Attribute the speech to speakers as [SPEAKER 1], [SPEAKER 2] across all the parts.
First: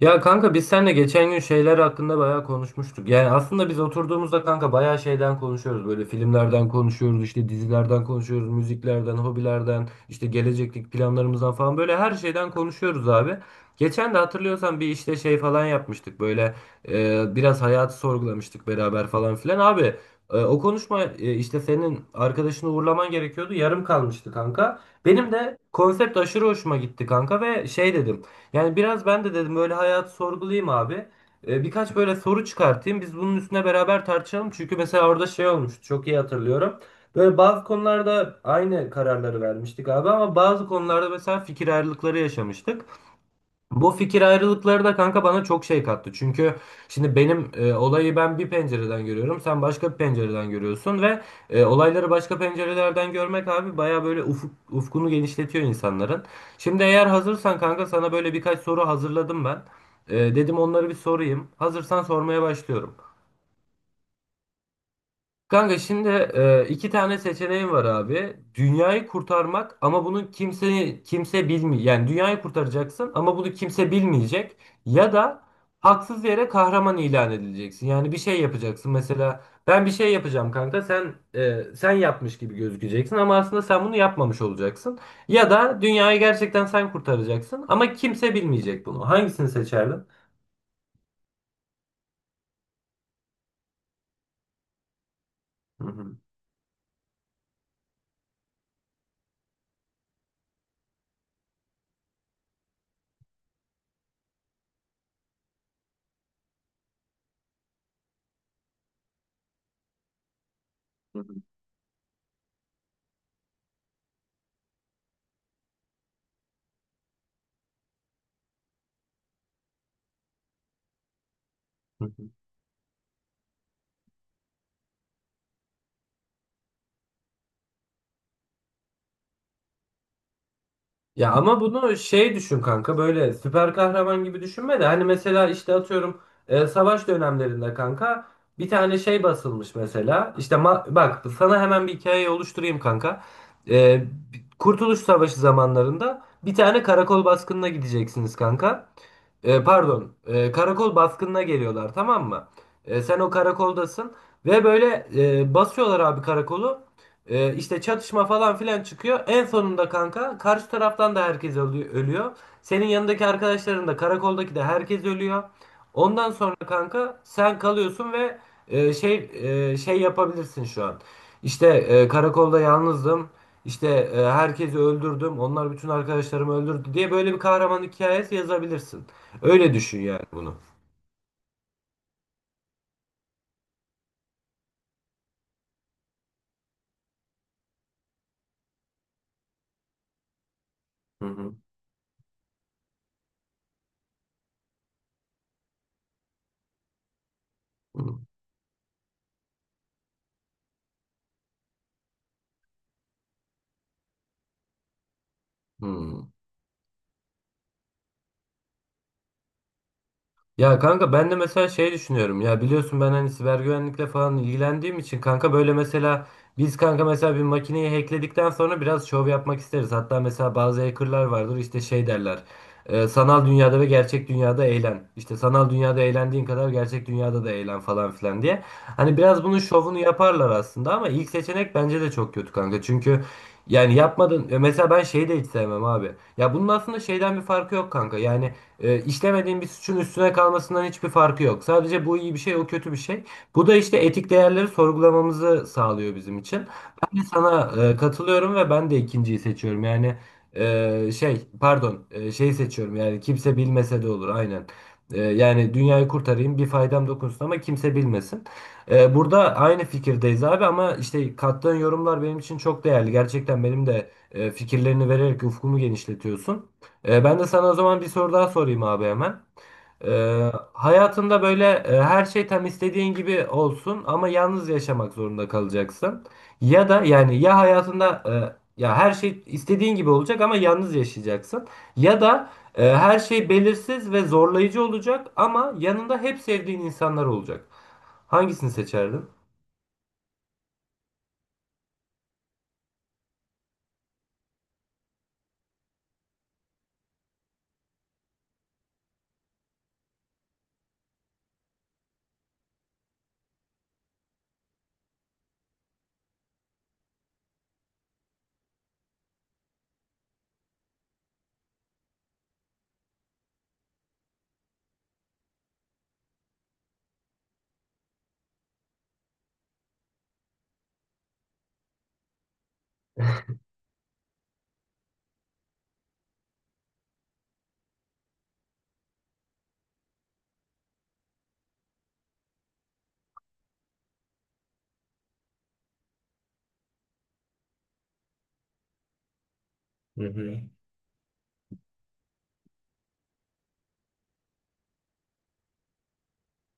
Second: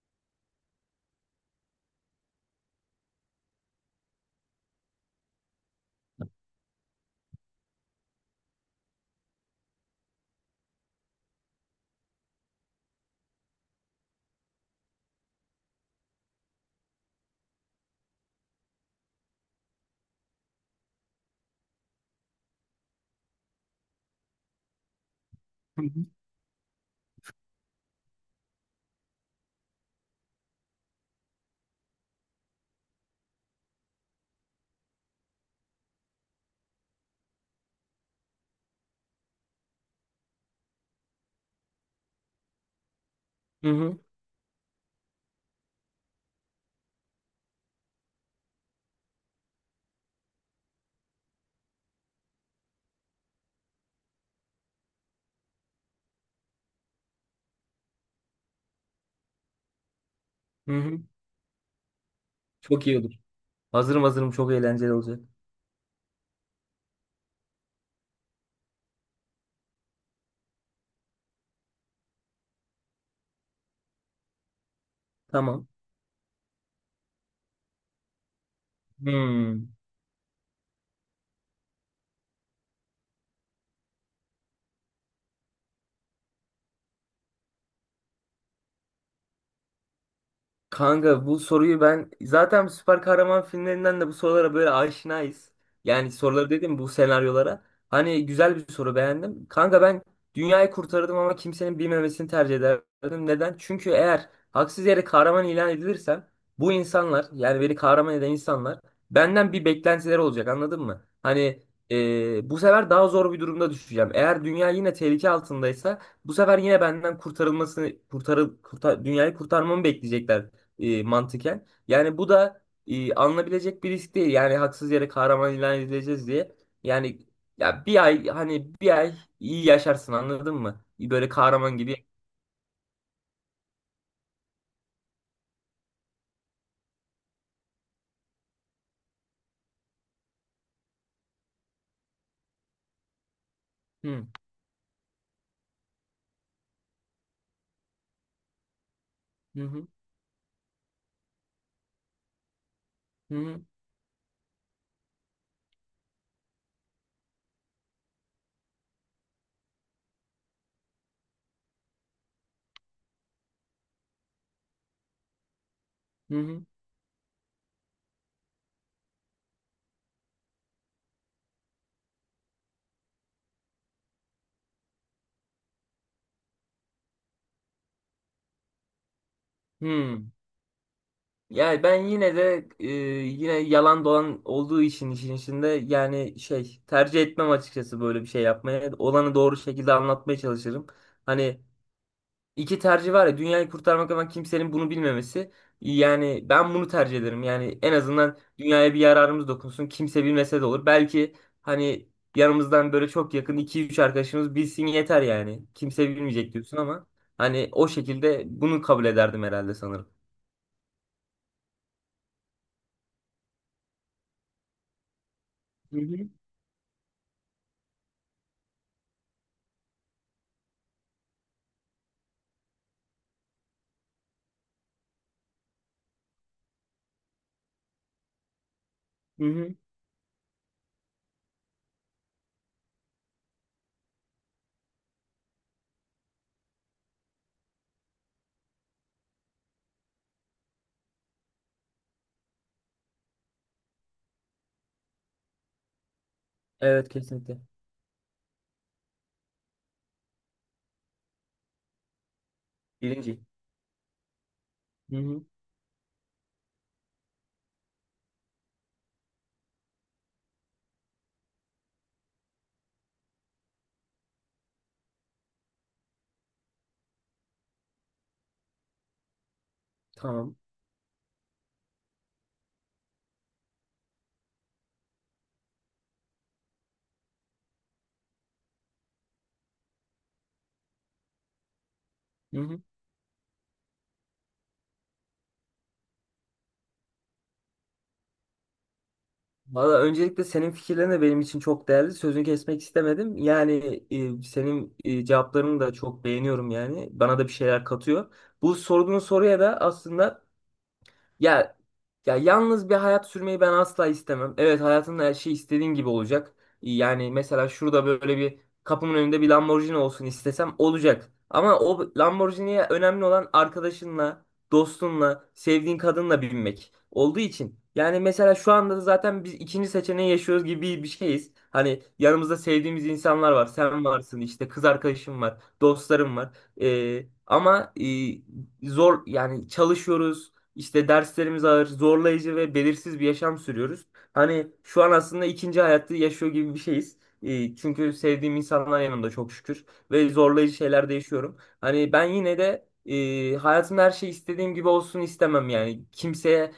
[SPEAKER 1] Ya kanka biz seninle geçen gün şeyler hakkında bayağı konuşmuştuk. Yani aslında biz oturduğumuzda kanka bayağı şeyden konuşuyoruz. Böyle filmlerden konuşuyoruz, işte dizilerden konuşuyoruz, müziklerden, hobilerden, işte gelecekteki planlarımızdan falan böyle her şeyden konuşuyoruz abi. Geçen de hatırlıyorsan bir işte şey falan yapmıştık böyle biraz hayatı sorgulamıştık beraber falan filan. Abi o konuşma işte senin arkadaşını uğurlaman gerekiyordu yarım kalmıştı kanka. Benim de
[SPEAKER 2] Hı hı,
[SPEAKER 1] konsept aşırı hoşuma gitti kanka ve şey dedim. Yani biraz ben de dedim böyle hayat sorgulayayım abi. Birkaç böyle soru çıkartayım. Biz bunun üstüne beraber tartışalım. Çünkü mesela orada şey olmuştu. Çok iyi hatırlıyorum. Böyle bazı konularda aynı kararları vermiştik abi ama bazı konularda mesela fikir ayrılıkları yaşamıştık.
[SPEAKER 2] hı
[SPEAKER 1] Bu
[SPEAKER 2] hı.
[SPEAKER 1] fikir ayrılıkları da kanka bana çok şey kattı. Çünkü şimdi benim olayı ben bir pencereden görüyorum. Sen başka bir pencereden görüyorsun ve olayları başka pencerelerden görmek abi baya böyle ufkunu genişletiyor insanların. Şimdi eğer hazırsan kanka sana böyle birkaç soru hazırladım ben. Dedim
[SPEAKER 2] Hı
[SPEAKER 1] onları bir
[SPEAKER 2] hı.
[SPEAKER 1] sorayım. Hazırsan sormaya
[SPEAKER 2] Çok
[SPEAKER 1] başlıyorum.
[SPEAKER 2] iyi olur. Hazırım hazırım, çok eğlenceli olacak.
[SPEAKER 1] Kanka şimdi iki tane seçeneğin var abi. Dünyayı kurtarmak ama bunu kimse bilmiyor. Yani dünyayı kurtaracaksın ama bunu kimse bilmeyecek. Ya da
[SPEAKER 2] Tamam.
[SPEAKER 1] haksız yere kahraman ilan edileceksin. Yani bir şey yapacaksın. Mesela
[SPEAKER 2] Hmm.
[SPEAKER 1] ben bir şey yapacağım kanka. Sen yapmış gibi gözükeceksin ama aslında sen bunu yapmamış olacaksın. Ya da dünyayı gerçekten sen kurtaracaksın ama kimse bilmeyecek bunu. Hangisini seçerdin?
[SPEAKER 2] Kanka bu soruyu ben zaten süper kahraman filmlerinden de bu sorulara böyle aşinayız. Yani
[SPEAKER 1] Hı
[SPEAKER 2] soruları dedim bu senaryolara. Hani güzel bir soru, beğendim. Kanka ben dünyayı kurtardım ama kimsenin bilmemesini tercih ederdim. Neden? Çünkü eğer haksız yere kahraman ilan edilirsem bu insanlar, yani beni kahraman eden insanlar, benden bir beklentileri olacak anladın mı? Hani bu sefer daha zor bir durumda düşeceğim. Eğer dünya yine tehlike altındaysa bu sefer yine benden dünyayı kurtarmamı bekleyecekler mantıken.
[SPEAKER 1] hı.
[SPEAKER 2] Yani bu da alınabilecek bir risk değil. Yani haksız yere kahraman ilan edileceğiz diye. Yani ya bir ay, hani bir ay iyi yaşarsın anladın mı? Böyle
[SPEAKER 1] Ya ama
[SPEAKER 2] kahraman
[SPEAKER 1] bunu
[SPEAKER 2] gibi.
[SPEAKER 1] şey düşün kanka böyle süper kahraman gibi düşünme de hani mesela işte atıyorum savaş dönemlerinde kanka bir tane şey basılmış mesela işte bak sana hemen bir hikayeyi oluşturayım kanka. E,
[SPEAKER 2] Hı
[SPEAKER 1] Kurtuluş Savaşı zamanlarında bir tane karakol baskınına gideceksiniz kanka. E,
[SPEAKER 2] hı, hı
[SPEAKER 1] pardon, karakol baskınına geliyorlar tamam mı? Sen o
[SPEAKER 2] hı,
[SPEAKER 1] karakoldasın ve böyle basıyorlar abi karakolu. İşte çatışma falan filan çıkıyor. En sonunda kanka karşı taraftan da herkes ölüyor. Senin yanındaki arkadaşların da karakoldaki de herkes ölüyor. Ondan
[SPEAKER 2] hı
[SPEAKER 1] sonra
[SPEAKER 2] hı.
[SPEAKER 1] kanka sen kalıyorsun ve e, şey şey yapabilirsin şu an. İşte karakolda yalnızdım. İşte herkesi öldürdüm. Onlar bütün arkadaşlarımı öldürdü diye böyle bir kahraman hikayesi yazabilirsin. Öyle düşün yani
[SPEAKER 2] Hı.
[SPEAKER 1] bunu.
[SPEAKER 2] Yani ben yine de yine yalan dolan olduğu için işin içinde, yani şey tercih etmem açıkçası böyle bir şey yapmaya. Olanı doğru şekilde anlatmaya çalışırım.
[SPEAKER 1] Hı hı.
[SPEAKER 2] Hani İki tercih var ya, dünyayı kurtarmak ama kimsenin bunu bilmemesi. Yani ben bunu tercih ederim. Yani en
[SPEAKER 1] Hı. Hı.
[SPEAKER 2] azından dünyaya bir yararımız dokunsun. Kimse bilmese de olur. Belki hani yanımızdan böyle çok yakın iki üç arkadaşımız bilsin yeter yani. Kimse
[SPEAKER 1] Hmm.
[SPEAKER 2] bilmeyecek diyorsun ama hani o şekilde bunu kabul ederdim herhalde, sanırım.
[SPEAKER 1] Ya kanka ben de mesela şey düşünüyorum ya biliyorsun ben hani siber güvenlikle falan ilgilendiğim için kanka böyle
[SPEAKER 2] Hı
[SPEAKER 1] mesela
[SPEAKER 2] hı.
[SPEAKER 1] biz kanka mesela bir makineyi hackledikten sonra biraz şov yapmak isteriz. Hatta mesela bazı hackerlar vardır işte şey derler sanal dünyada ve gerçek dünyada eğlen. İşte sanal dünyada eğlendiğin kadar gerçek dünyada da eğlen falan filan diye. Hani biraz
[SPEAKER 2] Hı
[SPEAKER 1] bunun
[SPEAKER 2] hı.
[SPEAKER 1] şovunu yaparlar aslında ama ilk seçenek bence de çok kötü kanka çünkü yani yapmadın. Mesela ben şeyi de hiç sevmem abi. Ya bunun aslında şeyden bir farkı yok kanka. Yani işlemediğin bir suçun üstüne kalmasından hiçbir farkı yok. Sadece bu iyi bir şey, o kötü bir şey. Bu da işte etik değerleri sorgulamamızı sağlıyor bizim için.
[SPEAKER 2] Evet,
[SPEAKER 1] Ben de
[SPEAKER 2] kesinlikle.
[SPEAKER 1] sana katılıyorum ve ben de ikinciyi seçiyorum. Yani pardon, şeyi seçiyorum. Yani
[SPEAKER 2] Birinci.
[SPEAKER 1] kimse bilmese de olur, aynen.
[SPEAKER 2] Hı
[SPEAKER 1] E,
[SPEAKER 2] hı.
[SPEAKER 1] yani dünyayı kurtarayım, bir faydam dokunsun ama kimse bilmesin. Burada aynı fikirdeyiz abi ama işte kattığın yorumlar benim için çok değerli. Gerçekten benim de fikirlerini vererek ufkumu genişletiyorsun. Ben de sana o zaman bir soru daha sorayım abi hemen. Ee,
[SPEAKER 2] Tamam.
[SPEAKER 1] hayatında böyle her şey tam istediğin gibi olsun ama yalnız yaşamak zorunda kalacaksın. Ya da yani ya hayatında ya her şey istediğin gibi olacak ama yalnız yaşayacaksın. Ya da
[SPEAKER 2] Hı hı.
[SPEAKER 1] her şey belirsiz ve zorlayıcı olacak ama yanında hep sevdiğin insanlar olacak. Hangisini seçerdin?
[SPEAKER 2] Valla öncelikle senin fikirlerin de benim için çok değerli. Sözünü kesmek istemedim. Yani senin cevaplarını da çok beğeniyorum yani. Bana da bir şeyler katıyor. Bu sorduğun soruya da aslında, ya, ya yalnız bir hayat sürmeyi ben asla istemem. Evet, hayatında her şey istediğin gibi olacak. Yani mesela şurada böyle bir, kapımın önünde bir Lamborghini olsun istesem olacak. Ama o Lamborghini'ye önemli olan arkadaşınla, dostunla, sevdiğin kadınla binmek olduğu için. Yani mesela şu anda da zaten biz ikinci seçeneği yaşıyoruz gibi bir şeyiz. Hani yanımızda sevdiğimiz insanlar var. Sen varsın, işte kız arkadaşım var, dostlarım var. Ama zor yani, çalışıyoruz, işte derslerimiz ağır, zorlayıcı ve belirsiz bir yaşam sürüyoruz. Hani şu an aslında ikinci hayatı yaşıyor gibi bir şeyiz. Çünkü sevdiğim insanlar yanımda, çok şükür,
[SPEAKER 1] Hı
[SPEAKER 2] ve
[SPEAKER 1] hı.
[SPEAKER 2] zorlayıcı şeyler de yaşıyorum. Hani ben yine de hayatımda her şey istediğim gibi olsun istemem yani. Kimseyle,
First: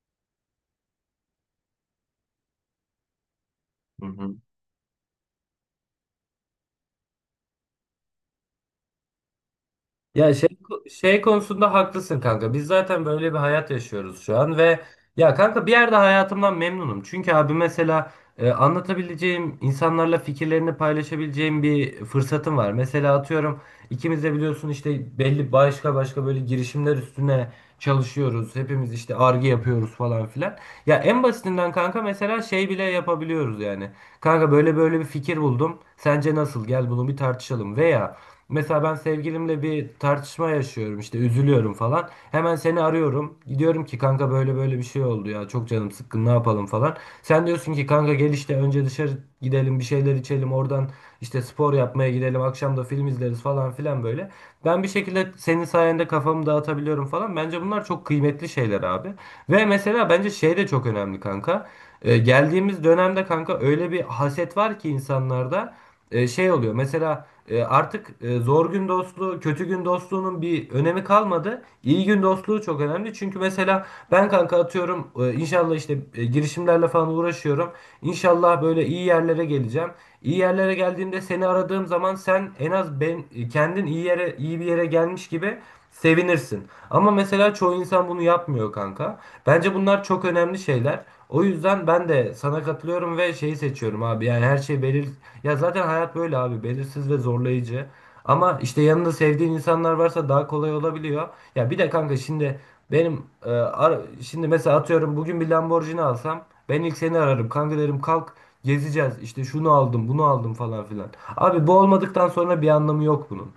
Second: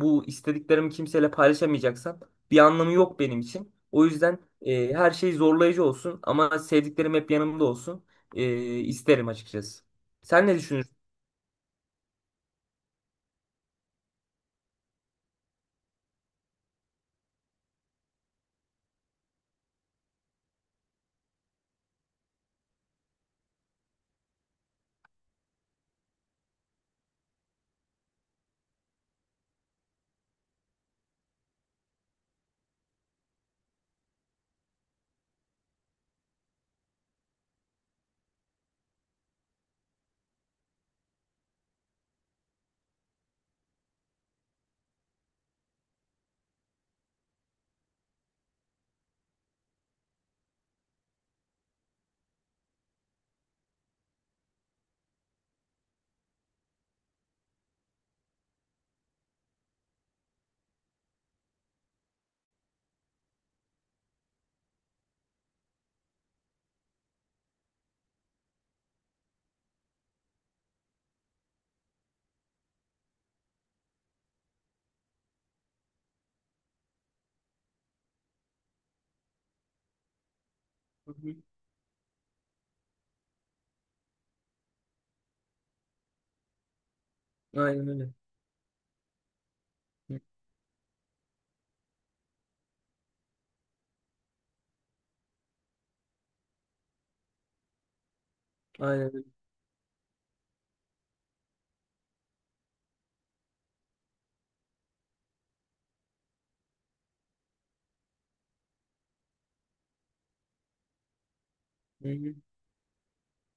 [SPEAKER 2] bu istediklerimi kimseyle paylaşamayacaksam bir anlamı yok benim için. O
[SPEAKER 1] Hı hı.
[SPEAKER 2] yüzden her şey zorlayıcı olsun ama sevdiklerim hep yanımda olsun e, isterim açıkçası.
[SPEAKER 1] Ya
[SPEAKER 2] Sen
[SPEAKER 1] şey
[SPEAKER 2] ne düşünürsün?
[SPEAKER 1] şey konusunda haklısın kanka. Biz zaten böyle bir hayat yaşıyoruz şu an ve ya kanka bir yerde hayatımdan memnunum. Çünkü abi mesela anlatabileceğim, insanlarla fikirlerini paylaşabileceğim bir fırsatım var. Mesela atıyorum ikimiz de biliyorsun işte belli başka başka böyle girişimler üstüne çalışıyoruz. Hepimiz işte arge yapıyoruz falan filan. Ya en basitinden kanka mesela şey bile yapabiliyoruz yani. Kanka böyle böyle bir fikir buldum. Sence nasıl? Gel bunu bir tartışalım. Veya mesela ben sevgilimle bir tartışma yaşıyorum işte üzülüyorum falan. Hemen seni arıyorum. Diyorum ki kanka böyle böyle bir şey oldu ya. Çok canım sıkkın ne yapalım falan. Sen diyorsun ki kanka gel işte önce dışarı gidelim bir şeyler içelim. Oradan işte spor yapmaya gidelim. Akşam da film izleriz falan filan böyle. Ben bir şekilde senin sayende kafamı dağıtabiliyorum falan. Bence bunlar çok kıymetli lezzetli şeyler abi. Ve mesela bence şey de çok önemli kanka. Geldiğimiz dönemde kanka öyle bir haset var ki insanlarda şey oluyor. Mesela artık zor gün dostluğu, kötü gün dostluğunun bir önemi kalmadı. İyi gün dostluğu çok önemli. Çünkü mesela ben kanka atıyorum inşallah işte girişimlerle falan uğraşıyorum. İnşallah böyle iyi yerlere geleceğim. İyi yerlere
[SPEAKER 2] Hı
[SPEAKER 1] geldiğimde
[SPEAKER 2] hı.
[SPEAKER 1] seni aradığım zaman sen en az ben kendin iyi bir yere gelmiş gibi sevinirsin. Ama mesela çoğu
[SPEAKER 2] Aynen
[SPEAKER 1] insan
[SPEAKER 2] öyle.
[SPEAKER 1] bunu yapmıyor kanka. Bence bunlar
[SPEAKER 2] Hı.
[SPEAKER 1] çok önemli şeyler. O yüzden ben de sana katılıyorum ve şeyi seçiyorum abi. Yani her şey belir ya zaten hayat böyle abi. Belirsiz ve zorlayıcı. Ama işte yanında
[SPEAKER 2] Aynen.
[SPEAKER 1] sevdiğin insanlar varsa daha kolay olabiliyor. Ya bir de kanka şimdi benim e, ar- şimdi mesela atıyorum bugün bir Lamborghini alsam ben ilk seni ararım. Kanka derim kalk gezeceğiz. İşte şunu aldım, bunu aldım falan filan. Abi bu
[SPEAKER 2] Hı
[SPEAKER 1] olmadıktan
[SPEAKER 2] hı.
[SPEAKER 1] sonra bir anlamı yok bunun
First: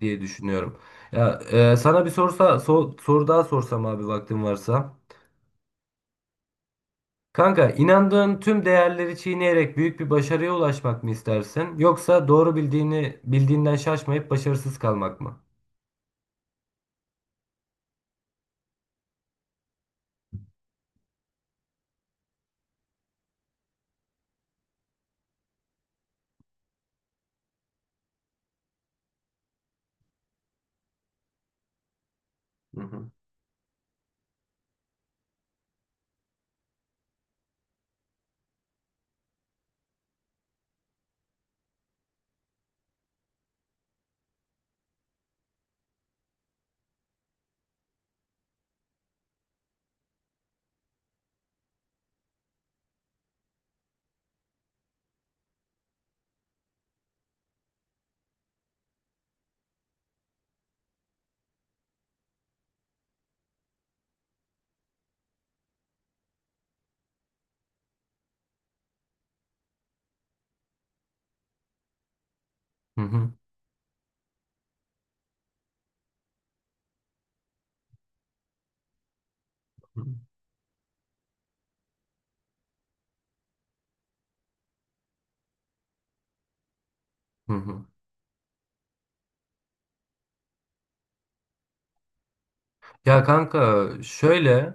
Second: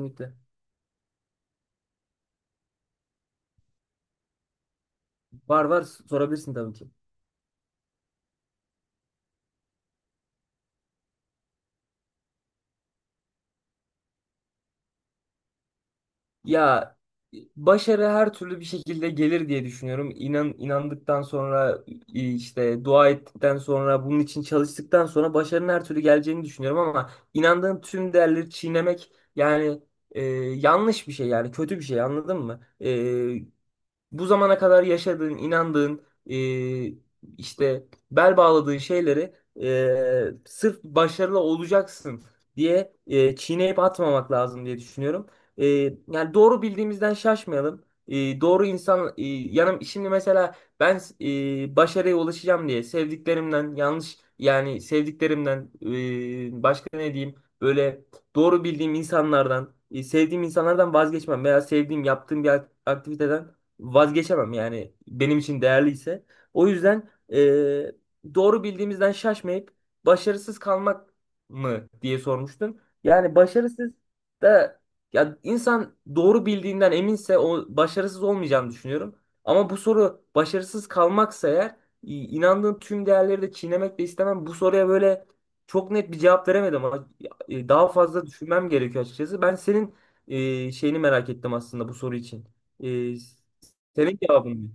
[SPEAKER 1] diye düşünüyorum. Ya sana bir soru daha sorsam abi vaktin varsa.
[SPEAKER 2] Var var, sorabilirsin tabii ki.
[SPEAKER 1] Kanka inandığın tüm değerleri çiğneyerek büyük bir başarıya ulaşmak mı istersin yoksa doğru bildiğinden şaşmayıp başarısız kalmak mı?
[SPEAKER 2] Ya, başarı her türlü bir şekilde gelir diye düşünüyorum. İnan inandıktan sonra, işte dua ettikten sonra, bunun için çalıştıktan sonra başarının her türlü geleceğini düşünüyorum ama inandığın tüm değerleri çiğnemek, yani yanlış bir şey, yani kötü bir şey, anladın mı?
[SPEAKER 1] Hı hı.
[SPEAKER 2] Bu zamana kadar yaşadığın, inandığın, e, işte bel bağladığın şeyleri sırf başarılı olacaksın diye çiğneyip atmamak lazım diye düşünüyorum. E, yani doğru bildiğimizden şaşmayalım. Doğru insan yanım, şimdi mesela ben başarıya ulaşacağım diye sevdiklerimden, yanlış yani, sevdiklerimden başka ne diyeyim, böyle doğru bildiğim insanlardan, sevdiğim insanlardan vazgeçmem veya sevdiğim, yaptığım bir aktiviteden vazgeçemem yani, benim için değerliyse. O yüzden doğru bildiğimizden şaşmayıp başarısız kalmak mı diye sormuştun.
[SPEAKER 1] Hı hı.
[SPEAKER 2] Yani başarısız da, ya, insan doğru bildiğinden eminse o, başarısız olmayacağını düşünüyorum. Ama bu
[SPEAKER 1] Hı.
[SPEAKER 2] soru başarısız kalmaksa eğer, inandığım tüm değerleri de çiğnemek de istemem. Bu soruya böyle çok net bir cevap veremedim ama
[SPEAKER 1] Hı.
[SPEAKER 2] daha fazla düşünmem gerekiyor açıkçası. Ben senin şeyini merak ettim aslında bu soru için.
[SPEAKER 1] Ya kanka
[SPEAKER 2] Senin cevabın mı?
[SPEAKER 1] şöyle.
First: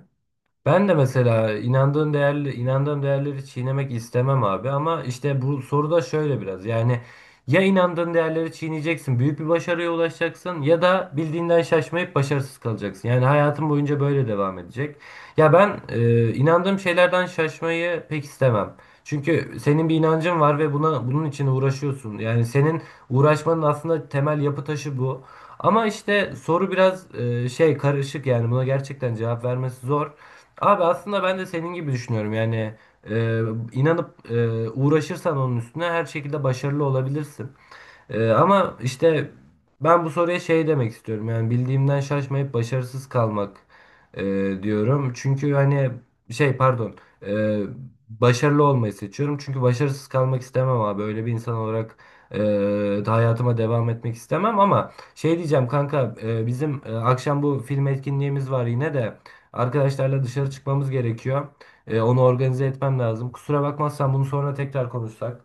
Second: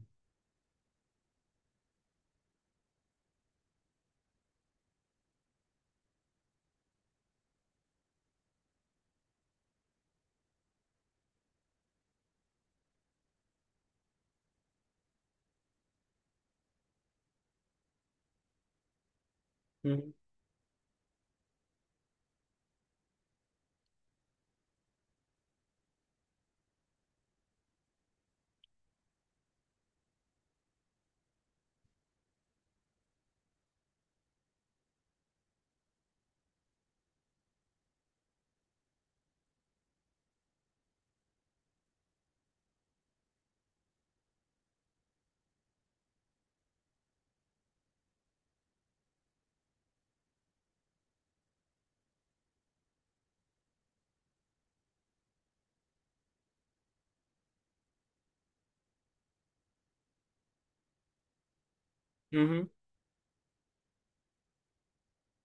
[SPEAKER 1] Ben de mesela inandığım değerleri çiğnemek istemem abi ama işte bu soruda şöyle biraz yani ya inandığın değerleri çiğneyeceksin, büyük bir başarıya ulaşacaksın ya da bildiğinden şaşmayıp başarısız kalacaksın. Yani hayatın boyunca böyle devam edecek. Ya ben inandığım şeylerden şaşmayı pek istemem. Çünkü senin
[SPEAKER 2] Hı
[SPEAKER 1] bir
[SPEAKER 2] hı.
[SPEAKER 1] inancın var ve bunun için uğraşıyorsun. Yani senin uğraşmanın aslında temel yapı taşı bu. Ama işte soru biraz şey karışık yani buna gerçekten cevap vermesi zor. Abi aslında ben de senin gibi düşünüyorum. Yani e, inanıp uğraşırsan onun üstüne her şekilde başarılı olabilirsin. Ama işte ben bu soruya şey demek istiyorum. Yani bildiğimden şaşmayıp başarısız kalmak e, diyorum. Çünkü hani şey pardon e, başarılı olmayı seçiyorum. Çünkü başarısız kalmak istemem abi. Böyle bir insan olarak e, da hayatıma devam etmek istemem ama şey diyeceğim kanka bizim akşam bu film etkinliğimiz var yine de arkadaşlarla dışarı çıkmamız gerekiyor. Onu
[SPEAKER 2] Hı
[SPEAKER 1] organize
[SPEAKER 2] hı.
[SPEAKER 1] etmem lazım. Kusura bakmazsan bunu sonra tekrar konuşsak.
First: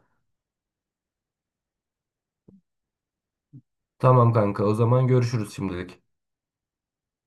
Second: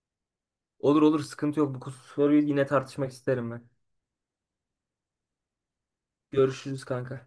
[SPEAKER 2] Olur olur, sıkıntı yok. Bu soruyu yine tartışmak isterim ben.
[SPEAKER 1] Tamam kanka o zaman görüşürüz şimdilik.
[SPEAKER 2] Görüşürüz kanka.